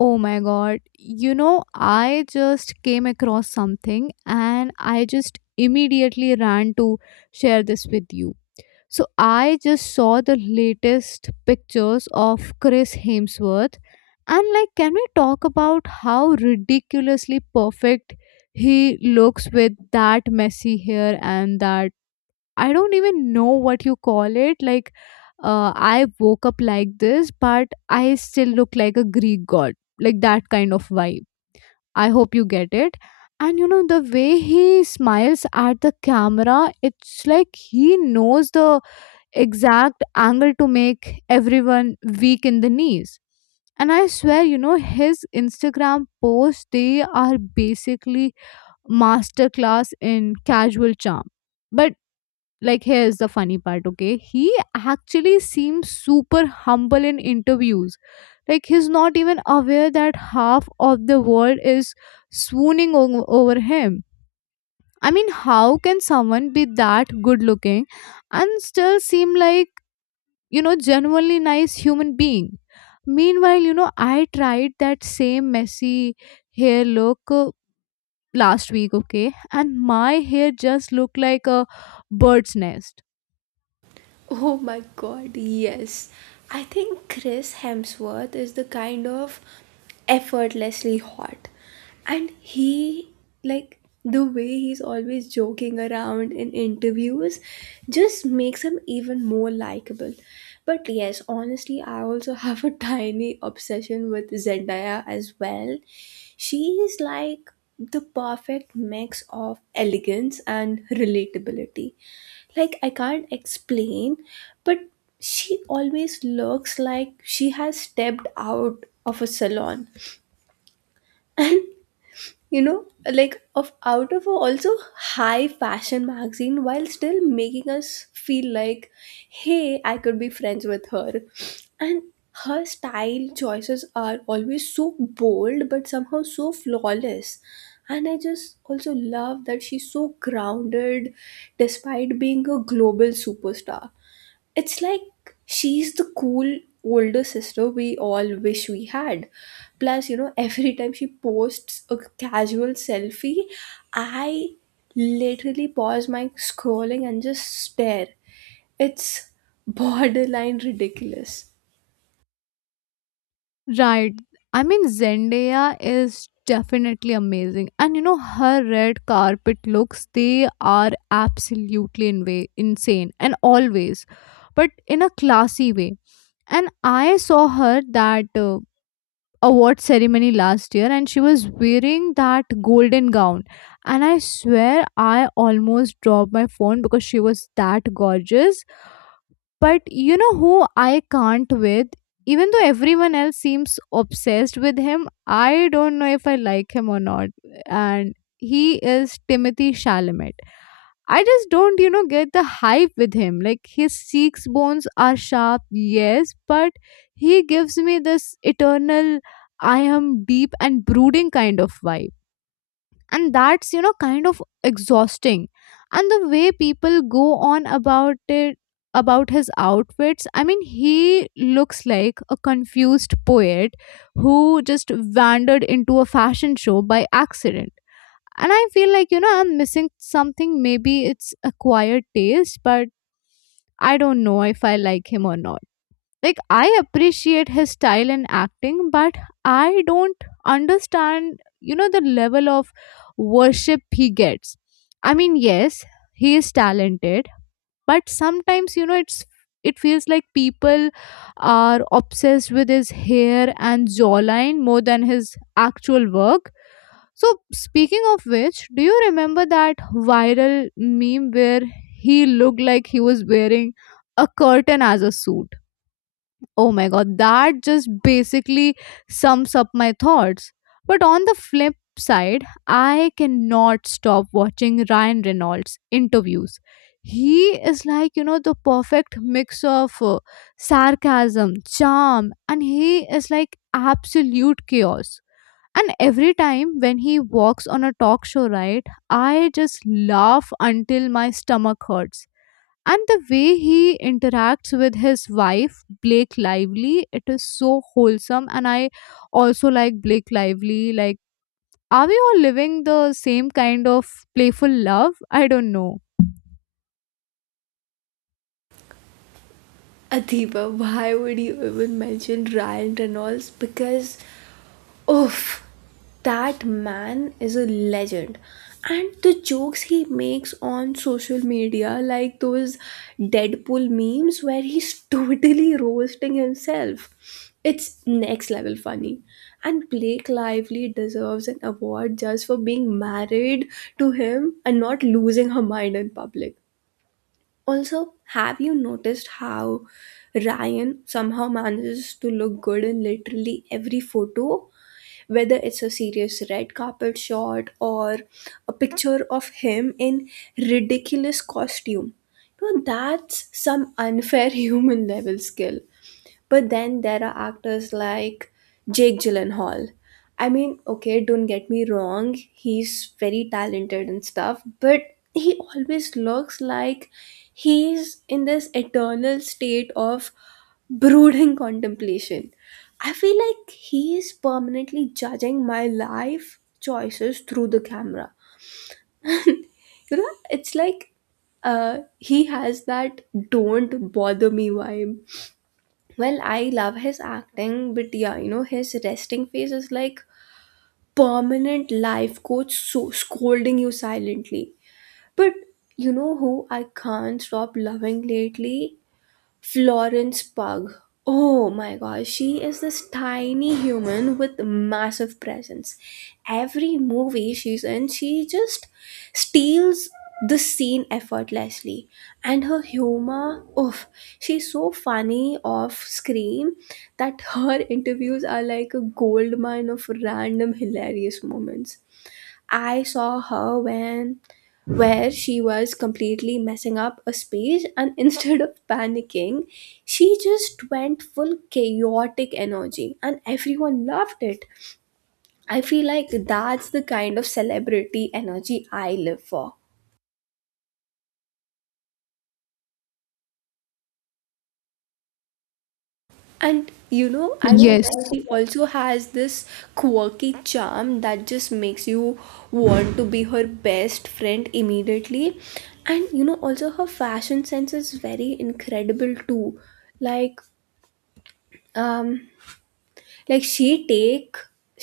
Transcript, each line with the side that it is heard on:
left: Oh my god. I just came across something and I just immediately ran to share this with you. So, I just saw the latest pictures of Chris Hemsworth, and like, can we talk about how ridiculously perfect he looks with that messy hair and that I don't even know what you call it. Like, I woke up like this, but I still look like a Greek god, like that kind of vibe. I hope you get it. And the way he smiles at the camera, it's like he knows the exact angle to make everyone weak in the knees. And I swear, his Instagram posts, they are basically masterclass in casual charm. But like here's the funny part, okay, he actually seems super humble in interviews. Like, he's not even aware that half of the world is swooning over him. I mean, how can someone be that good looking and still seem like genuinely nice human being? Meanwhile, I tried that same messy hair look last week, okay, and my hair just looked like a bird's nest.
right: Oh my god, yes. I think Chris Hemsworth is the kind of effortlessly hot. And he, like, the way he's always joking around in interviews just makes him even more likable. But yes, honestly, I also have a tiny obsession with Zendaya as well. She is like the perfect mix of elegance and relatability. Like, I can't explain, but she always looks like she has stepped out of a salon. And you know, like, of out of a also high fashion magazine while still making us feel like, hey, I could be friends with her. And her style choices are always so bold but somehow so flawless, and I just also love that she's so grounded despite being a global superstar. It's like she's the cool older sister we all wish we had. Plus, you know, every time she posts a casual selfie, I literally pause my scrolling and just stare. It's borderline ridiculous.
left: Right. I mean, Zendaya is definitely amazing. And her red carpet looks, they are absolutely insane and always, but in a classy way. And I saw her that award ceremony last year and she was wearing that golden gown. And I swear I almost dropped my phone because she was that gorgeous. But you know who I can't with? Even though everyone else seems obsessed with him, I don't know if I like him or not. And he is Timothy Chalamet. I just don't get the hype with him. Like, his cheekbones are sharp, yes, but he gives me this eternal I am deep and brooding kind of vibe. And that's kind of exhausting. And the way people go on about it, about his outfits. I mean, he looks like a confused poet who just wandered into a fashion show by accident. And I feel like I'm missing something. Maybe it's acquired taste, but I don't know if I like him or not. Like, I appreciate his style and acting, but I don't understand the level of worship he gets. I mean, yes, he is talented, but sometimes it feels like people are obsessed with his hair and jawline more than his actual work. So, speaking of which, do you remember that viral meme where he looked like he was wearing a curtain as a suit? Oh my god, that just basically sums up my thoughts. But on the flip side, I cannot stop watching Ryan Reynolds interviews. He is like the perfect mix of sarcasm, charm, and he is like absolute chaos. And every time when he walks on a talk show, right, I just laugh until my stomach hurts. And the way he interacts with his wife Blake Lively, it is so wholesome. And I also like Blake Lively. Like, are we all living the same kind of playful love? I don't know.
right: Adiba, why would you even mention Ryan Reynolds? Because, oof, that man is a legend. And the jokes he makes on social media, like those Deadpool memes where he's totally roasting himself, it's next level funny. And Blake Lively deserves an award just for being married to him and not losing her mind in public. Also, have you noticed how Ryan somehow manages to look good in literally every photo? Whether it's a serious red carpet shot or a picture of him in ridiculous costume. You know, that's some unfair human level skill. But then there are actors like Jake Gyllenhaal. I mean, okay, don't get me wrong, he's very talented and stuff, but he always looks like he's in this eternal state of brooding contemplation. I feel like he is permanently judging my life choices through the camera. You know, it's like, he has that don't bother me vibe. Well, I love his acting, but yeah, you know, his resting face is like permanent life coach so scolding you silently. But you know who I can't stop loving lately? Florence Pug. Oh my gosh, she is this tiny human with massive presence. Every movie she's in, she just steals the scene effortlessly. And her humor, oof, she's so funny off screen that her interviews are like a gold mine of random hilarious moments. I saw her when where she was completely messing up a speech, and instead of panicking, she just went full chaotic energy and everyone loved it. I feel like that's the kind of celebrity energy I live for. And you know, I feel
left: Yes,
right: like she also has this quirky charm that just makes you want to be her best friend immediately. And you know, also her fashion sense is very incredible too. Like, um, like she take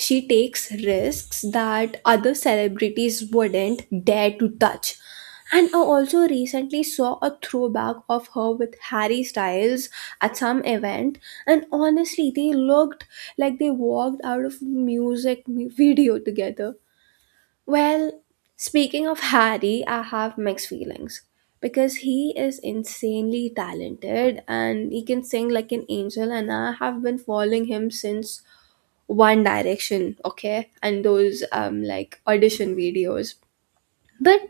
right: she takes risks that other celebrities wouldn't dare to touch. And I also recently saw a throwback of her with Harry Styles at some event, and honestly they looked like they walked out of video together. Well, speaking of Harry, I have mixed feelings because he is insanely talented and he can sing like an angel, and I have been following him since one Direction, okay, and those like audition videos. But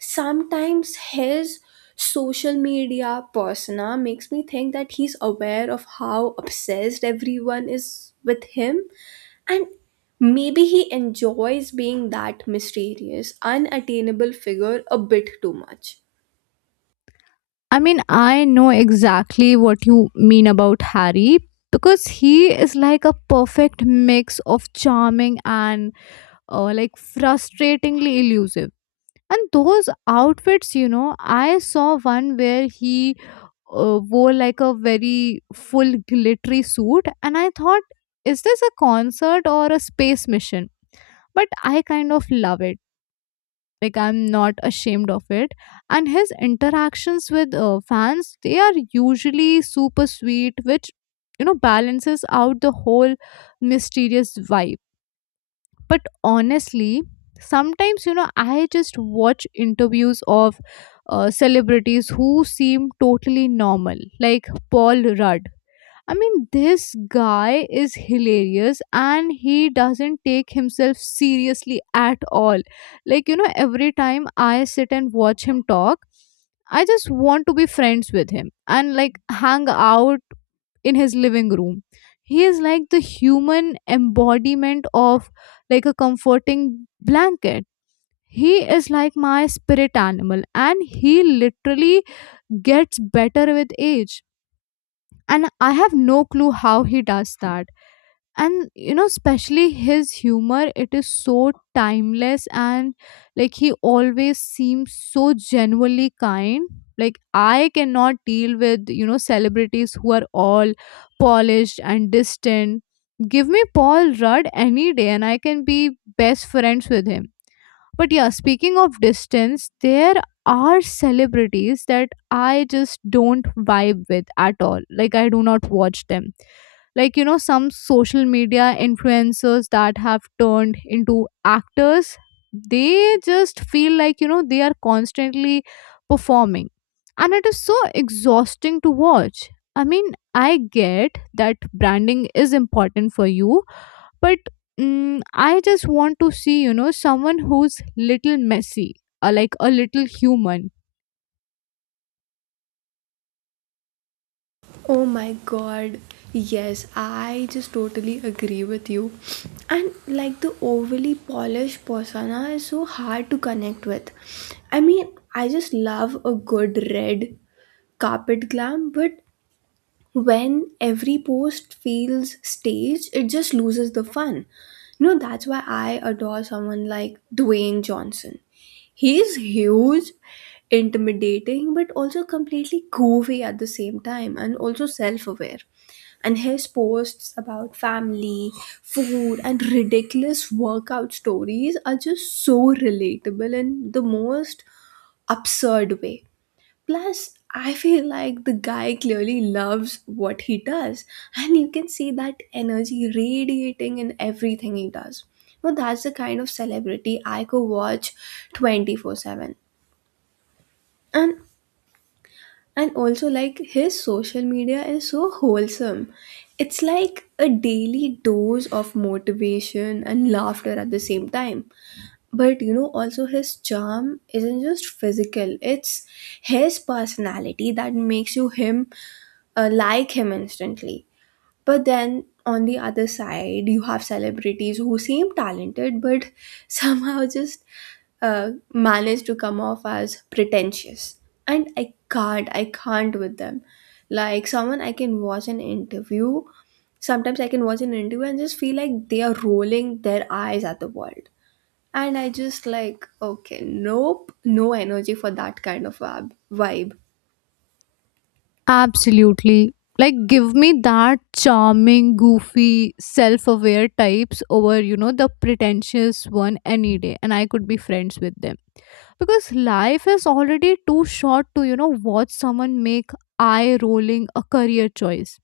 right: sometimes his social media persona makes me think that he's aware of how obsessed everyone is with him, and maybe he enjoys being that mysterious, unattainable figure a bit too much.
left: I mean, I know exactly what you mean about Harry. Because he is like a perfect mix of charming and like frustratingly elusive. And those outfits, I saw one where he wore like a very full glittery suit and I thought, is this a concert or a space mission? But I kind of love it. Like, I'm not ashamed of it. And his interactions with fans, they are usually super sweet, which balances out the whole mysterious vibe. But honestly, sometimes I just watch interviews of celebrities who seem totally normal, like Paul Rudd. I mean, this guy is hilarious and he doesn't take himself seriously at all. Like, every time I sit and watch him talk, I just want to be friends with him and like hang out in his living room. He is like the human embodiment of like a comforting blanket. He is like my spirit animal and he literally gets better with age. And I have no clue how he does that and especially his humor, it is so timeless. And like he always seems so genuinely kind. Like, I cannot deal with celebrities who are all polished and distant. Give me Paul Rudd any day and I can be best friends with him. But yeah, speaking of distance, there are celebrities that I just don't vibe with at all. Like, I do not watch them. Like, some social media influencers that have turned into actors, they just feel like, they are constantly performing. And it is so exhausting to watch. I mean, I get that branding is important for you, but mm, I just want to see someone who's little messy, like a little human.
right: Oh my god. Yes, I just totally agree with you. And like the overly polished persona is so hard to connect with. I mean, I just love a good red carpet glam, but when every post feels staged, it just loses the fun. You know, that's why I adore someone like Dwayne Johnson. He's huge, intimidating, but also completely goofy at the same time and also self aware. And his posts about family, food, and ridiculous workout stories are just so relatable in the most absurd way. Plus, I feel like the guy clearly loves what he does, and you can see that energy radiating in everything he does. Well, that's the kind of celebrity I could watch 24/7. And and also like his social media is so wholesome. It's like a daily dose of motivation and laughter at the same time. But you know also his charm isn't just physical, it's his personality that makes you him, like him instantly. But then on the other side you have celebrities who seem talented but somehow just manage to come off as pretentious, and I can't with them. Like, someone I can watch an interview, sometimes I can watch an interview and just feel like they are rolling their eyes at the world. And I just like, okay, nope, no energy for that kind of vibe.
left: Absolutely. Like, give me that charming, goofy, self-aware types over the pretentious one any day and I could be friends with them. Because life is already too short to watch someone make eye rolling a career choice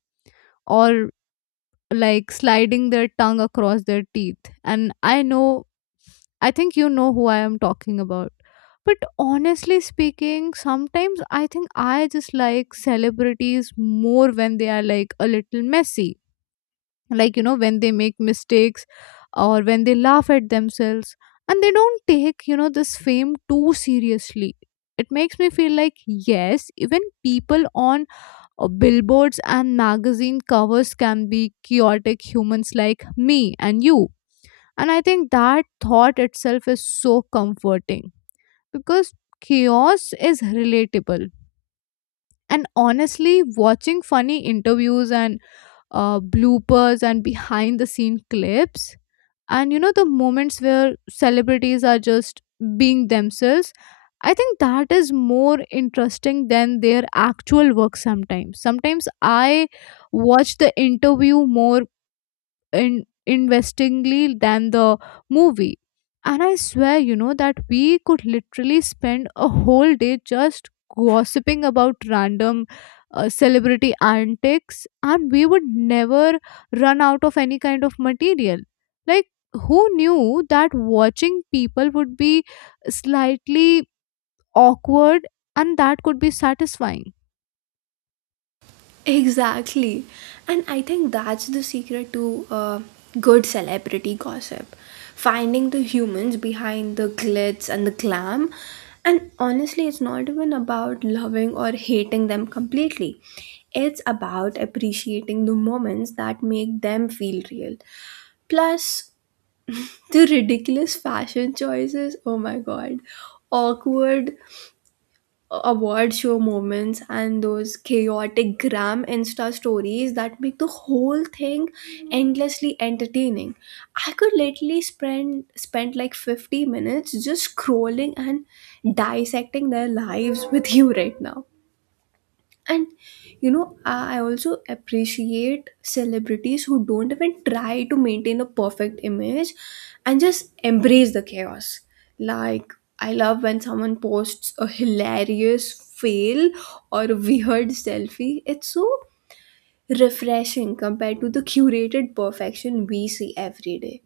left: or like sliding their tongue across their teeth. And I know, I think you know who I am talking about. But honestly speaking, sometimes I think I just like celebrities more when they are like a little messy. Like, when they make mistakes or when they laugh at themselves and they don't take this fame too seriously. It makes me feel like, yes, even people on billboards and magazine covers can be chaotic humans like me and you. And I think that thought itself is so comforting because chaos is relatable. And honestly, watching funny interviews and bloopers and behind the scene clips, and the moments where celebrities are just being themselves, I think that is more interesting than their actual work sometimes. Sometimes I watch the interview more investingly than the movie. And I swear, that we could literally spend a whole day just gossiping about random celebrity antics and we would never run out of any kind of material. Like, who knew that watching people would be slightly awkward and that could be satisfying?
right: Exactly. And I think that's the secret to good celebrity gossip, finding the humans behind the glitz and the glam. And honestly, it's not even about loving or hating them completely. It's about appreciating the moments that make them feel real. Plus, the ridiculous fashion choices, oh my god, awkward award show moments and those chaotic gram insta stories that make the whole thing endlessly entertaining. I could literally spend like 50 minutes just scrolling and dissecting their lives with you right now. And you know, I also appreciate celebrities who don't even try to maintain a perfect image and just embrace the chaos. Like, I love when someone posts a hilarious fail or a weird selfie. It's so refreshing compared to the curated perfection we see every day.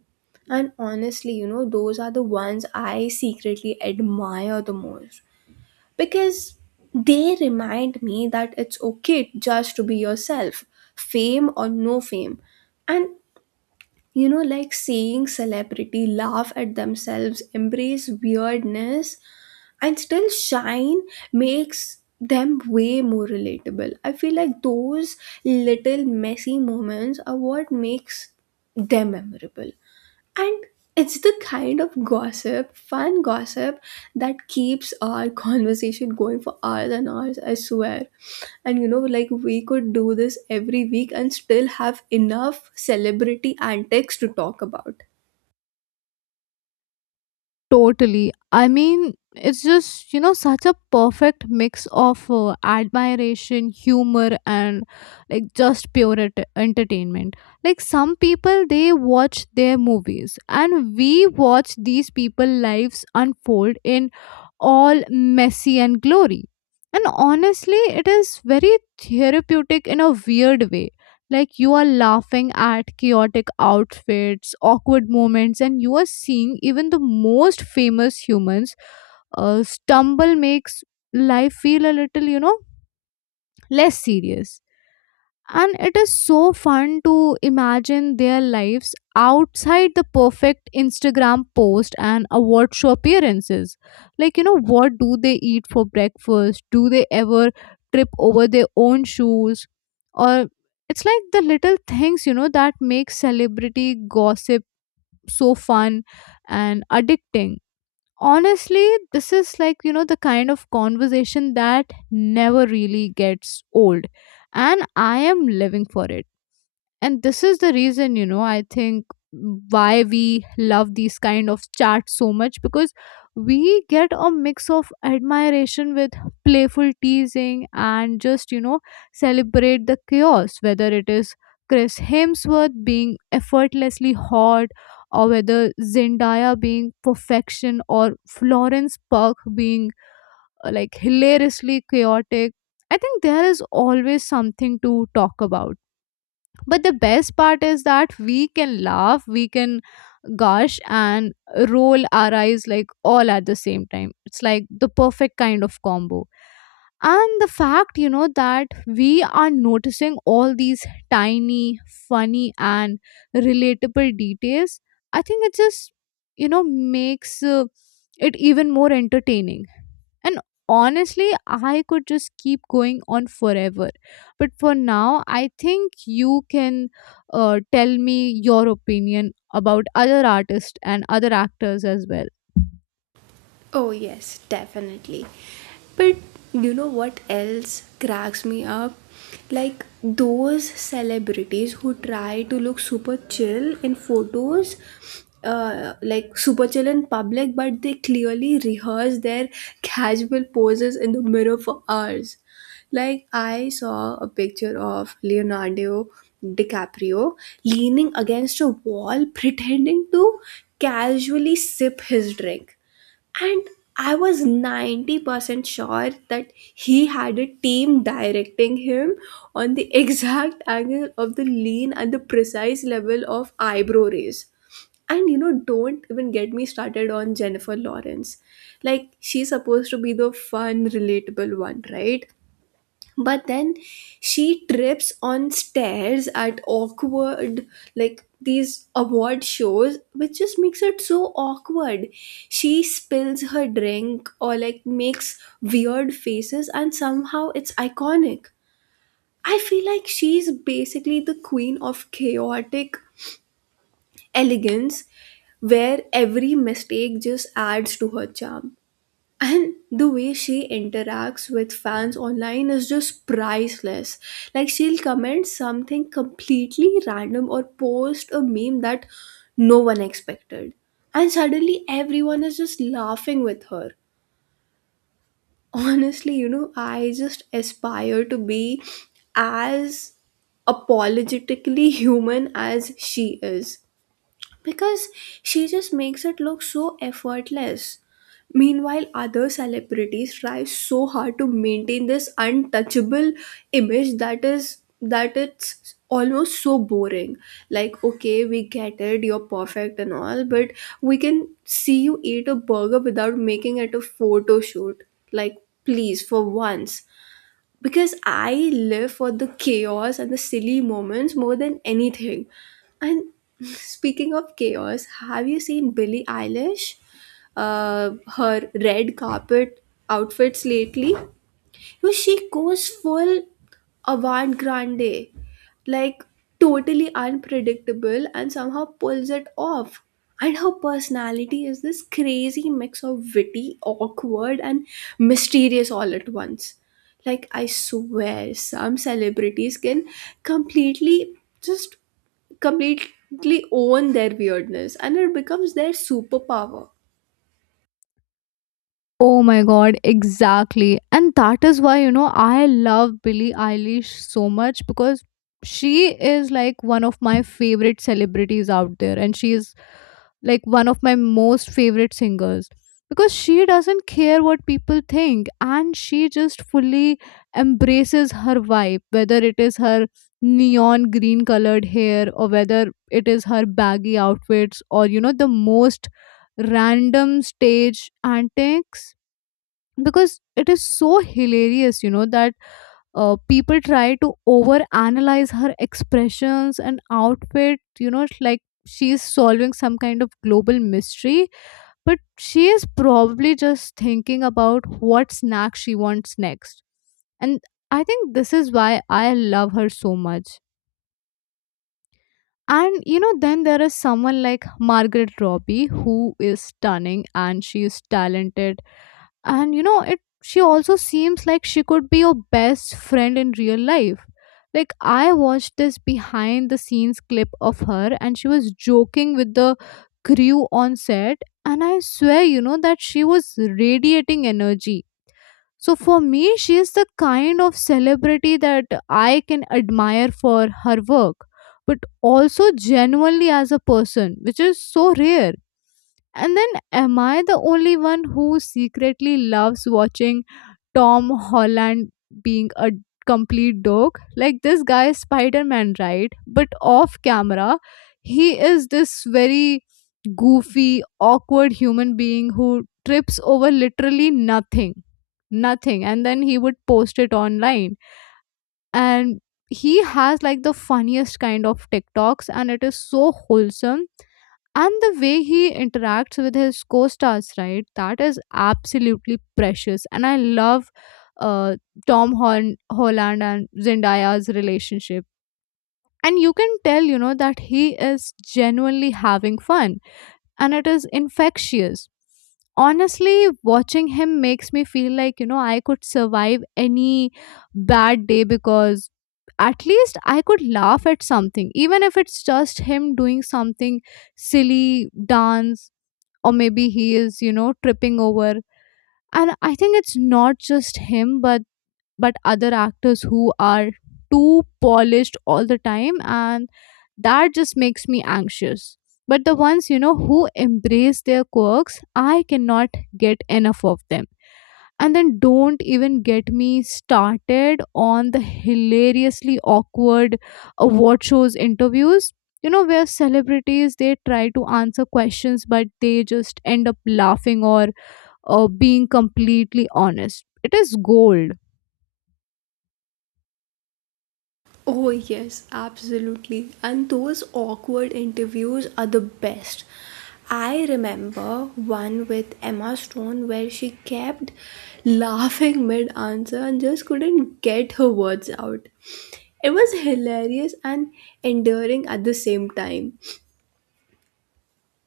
right: And honestly, you know, those are the ones I secretly admire the most, because they remind me that it's okay just to be yourself, fame or no fame. And you know, like seeing celebrity laugh at themselves, embrace weirdness, and still shine makes them way more relatable. I feel like those little messy moments are what makes them memorable. And it's the kind of gossip, fun gossip, that keeps our conversation going for hours and hours, I swear. And you know, like we could do this every week and still have enough celebrity antics to talk about.
left: Totally. I mean, it's just such a perfect mix of admiration, humor, and like just pure entertainment. Like, some people they watch their movies, and we watch these people' lives unfold in all messy and glory. And honestly, it is very therapeutic in a weird way. Like, you are laughing at chaotic outfits, awkward moments, and you are seeing even the most famous humans stumble makes life feel a little less serious. And it is so fun to imagine their lives outside the perfect Instagram post and award show appearances. Like, what do they eat for breakfast? Do they ever trip over their own shoes? Or it's like the little things that make celebrity gossip so fun and addicting. Honestly, this is like the kind of conversation that never really gets old. And I am living for it. And this is the reason I think why we love these kind of chats so much. Because we get a mix of admiration with playful teasing and just celebrate the chaos, whether it is Chris Hemsworth being effortlessly hot or whether Zendaya being perfection or Florence Pugh being like hilariously chaotic. I think there is always something to talk about. But the best part is that we can laugh, we can gush and roll our eyes, like all at the same time. It's like the perfect kind of combo. And the fact that we are noticing all these tiny, funny and relatable details, I think it just you know makes it even more entertaining. And honestly, I could just keep going on forever. But for now, I think you can tell me your opinion about other artists and other actors as well.
right: Oh, yes, definitely. But you know what else cracks me up? Like those celebrities who try to look super chill in photos, like super chill in public, but they clearly rehearse their casual poses in the mirror for hours. Like, I saw a picture of Leonardo DiCaprio leaning against a wall, pretending to casually sip his drink, and I was 90% sure that he had a team directing him on the exact angle of the lean and the precise level of eyebrow raise. And you know, don't even get me started on Jennifer Lawrence. Like, she's supposed to be the fun relatable one, right? But then she trips on stairs at awkward, like, these award shows, which just makes it so awkward. She spills her drink or like makes weird faces and somehow it's iconic. I feel like she's basically the queen of chaotic elegance, where every mistake just adds to her charm. And the way she interacts with fans online is just priceless. Like, she'll comment something completely random or post a meme that no one expected, and suddenly everyone is just laughing with her. Honestly, you know, I just aspire to be as apologetically human as she is, because she just makes it look so effortless. Meanwhile, other celebrities try so hard to maintain this untouchable image that is that it's almost so boring. Like, okay, we get it, you're perfect and all, but we can see you eat a burger without making it a photo shoot. Like, please, for once, because I live for the chaos and the silly moments more than anything. And speaking of chaos, have you seen Billie Eilish? Her red carpet outfits lately? You know, she goes full avant grande, like totally unpredictable, and somehow pulls it off. And her personality is this crazy mix of witty, awkward, and mysterious all at once. Like, I swear, some celebrities can completely just completely own their weirdness and it becomes their superpower.
left: Oh my god, exactly. And that is why, I love Billie Eilish so much because she is like one of my favorite celebrities out there and she is like one of my most favorite singers because she doesn't care what people think and she just fully embraces her vibe, whether it is her neon green colored hair or whether it is her baggy outfits, or the most random stage antics because it is so hilarious. You know that people try to over analyze her expressions and outfit. You know, it's like she is solving some kind of global mystery, but she is probably just thinking about what snack she wants next. And I think this is why I love her so much. And then there is someone like Margaret Robbie who is stunning and she is talented, and it she also seems like she could be your best friend in real life. Like, I watched this behind the scenes clip of her and she was joking with the crew on set, and I swear that she was radiating energy. So for me she is the kind of celebrity that I can admire for her work but also genuinely as a person, which is so rare. And then, am I the only one who secretly loves watching Tom Holland being a complete dog? Like, this guy is Spider Man, right? But off camera, he is this very goofy, awkward human being who trips over literally nothing. Nothing. And then he would post it online. And he has like the funniest kind of TikToks, and it is so wholesome, and the way he interacts with his co-stars, right, that is absolutely precious. And I love uh, tom Hon- Holland and Zendaya's relationship, and you can tell that he is genuinely having fun and it is infectious. Honestly, watching him makes me feel like I could survive any bad day because at least I could laugh at something, even if it's just him doing something silly dance or maybe he is tripping over. And I think it's not just him, but other actors who are too polished all the time, and that just makes me anxious. But the ones, who embrace their quirks, I cannot get enough of them. And then don't even get me started on the hilariously awkward award shows interviews. Where celebrities they try to answer questions, but they just end up laughing or being completely honest. It is gold.
right: Oh, yes, absolutely. And those awkward interviews are the best. I remember one with Emma Stone where she kept laughing mid answer and just couldn't get her words out. It was hilarious and endearing at the same time.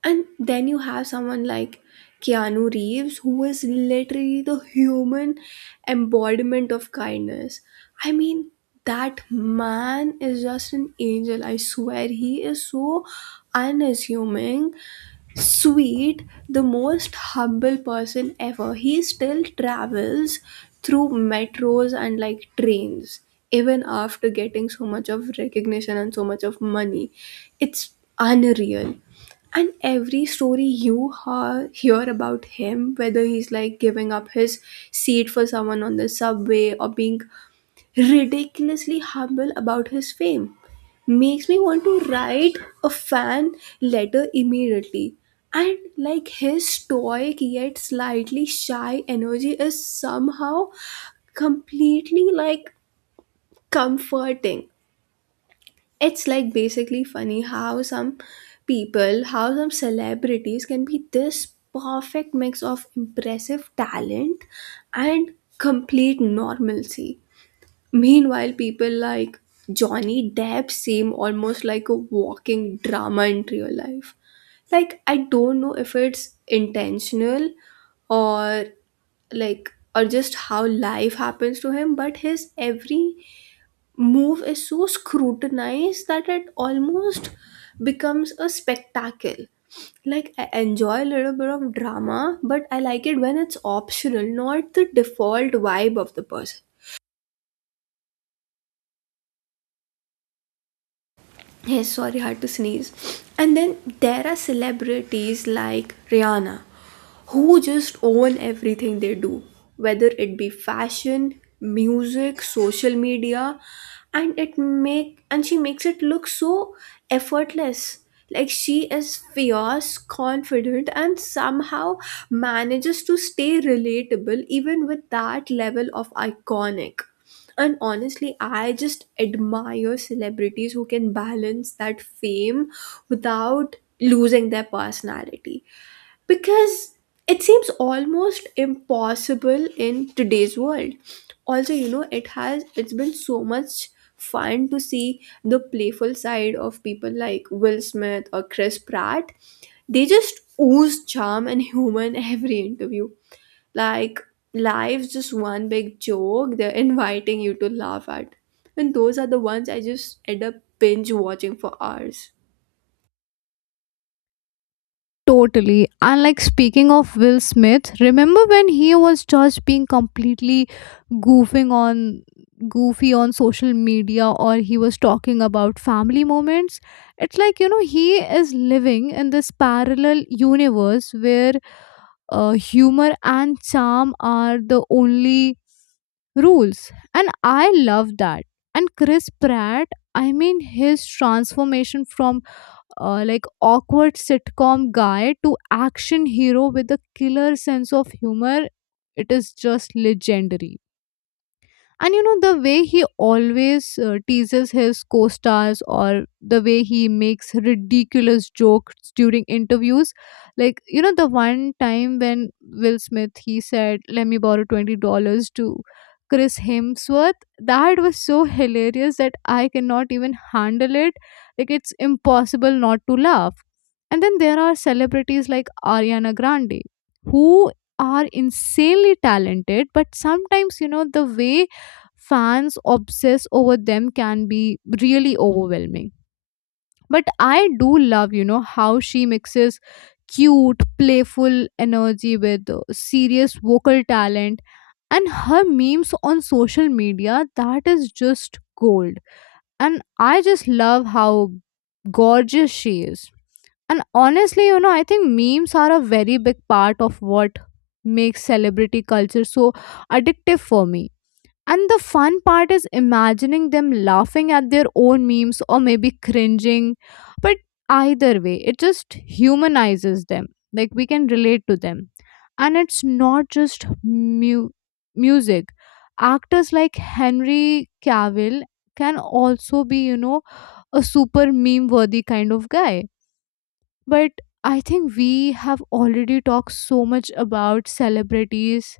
right: And then you have someone like Keanu Reeves, who is literally the human embodiment of kindness. I mean, that man is just an angel. I swear, he is so unassuming, sweet, the most humble person ever. He still travels through metros and like trains, even after getting so much of recognition and so much of money. It's unreal. And every story you hear about him, whether he's like giving up his seat for someone on the subway or being ridiculously humble about his fame. Makes me want to write a fan letter immediately. And like his stoic yet slightly shy energy is somehow completely like comforting. It's like basically funny how how some celebrities can be this perfect mix of impressive talent and complete normalcy. Meanwhile, people like Johnny Depp seem almost like a walking drama in real life. Like, I don't know if it's intentional, or like, or just how life happens to him, but his every move is so scrutinized that it almost becomes a spectacle. Like, I enjoy a little bit of drama, but I like it when it's optional, not the default vibe of the person. Yes, sorry, hard to sneeze. And then there are celebrities like Rihanna who just own everything they do, whether it be fashion, music, social media, and it make and she makes it look so effortless. Like, she is fierce, confident, and somehow manages to stay relatable even with that level of iconic. And honestly, I just admire celebrities who can balance that fame without losing their personality. Because it seems almost impossible in today's world. Also, you know, it's been so much fun to see the playful side of people like Will Smith or Chris Pratt. They just ooze charm and humor in every interview, like life's just one big joke they're inviting you to laugh at. And those are the ones I just end up binge watching for hours.
left: Totally. And like, speaking of Will Smith, remember when he was just being completely goofing on goofy on social media, or he was talking about family moments? It's like, he is living in this parallel universe where humor and charm are the only rules. And I love that. And Chris Pratt, I mean, his transformation from like awkward sitcom guy to action hero with a killer sense of humor, it is just legendary. And the way he always teases his co-stars, or the way he makes ridiculous jokes during interviews, like the one time when Will Smith, he said let me borrow $20 to Chris Hemsworth, that was so hilarious that I cannot even handle it. Like, it's impossible not to laugh. And then there are celebrities like Ariana Grande who are insanely talented, but sometimes the way fans obsess over them can be really overwhelming. But I do love, how she mixes cute, playful energy with serious vocal talent, and her memes on social media, that is just gold. And I just love how gorgeous she is. And honestly, I think memes are a very big part of what makes celebrity culture so addictive for me. And the fun part is imagining them laughing at their own memes or maybe cringing. But either way, it just humanizes them. Like, we can relate to them. And it's not just music. Actors like Henry Cavill can also be a super meme worthy kind of guy. But I think we have already talked so much about celebrities,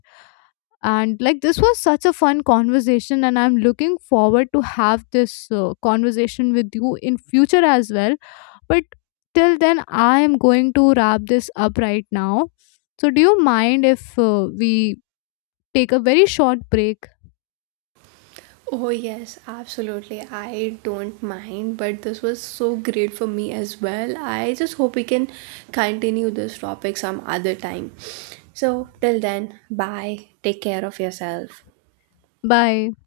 left: and like, this was such a fun conversation and I'm looking forward to have this conversation with you in future as well. But till then, I am going to wrap this up right now. So do you mind if we take a very short break?
right: Oh, yes, absolutely. I don't mind, but this was so great for me as well. I just hope we can continue this topic some other time. So, till then, bye. Take care of yourself.
left: Bye.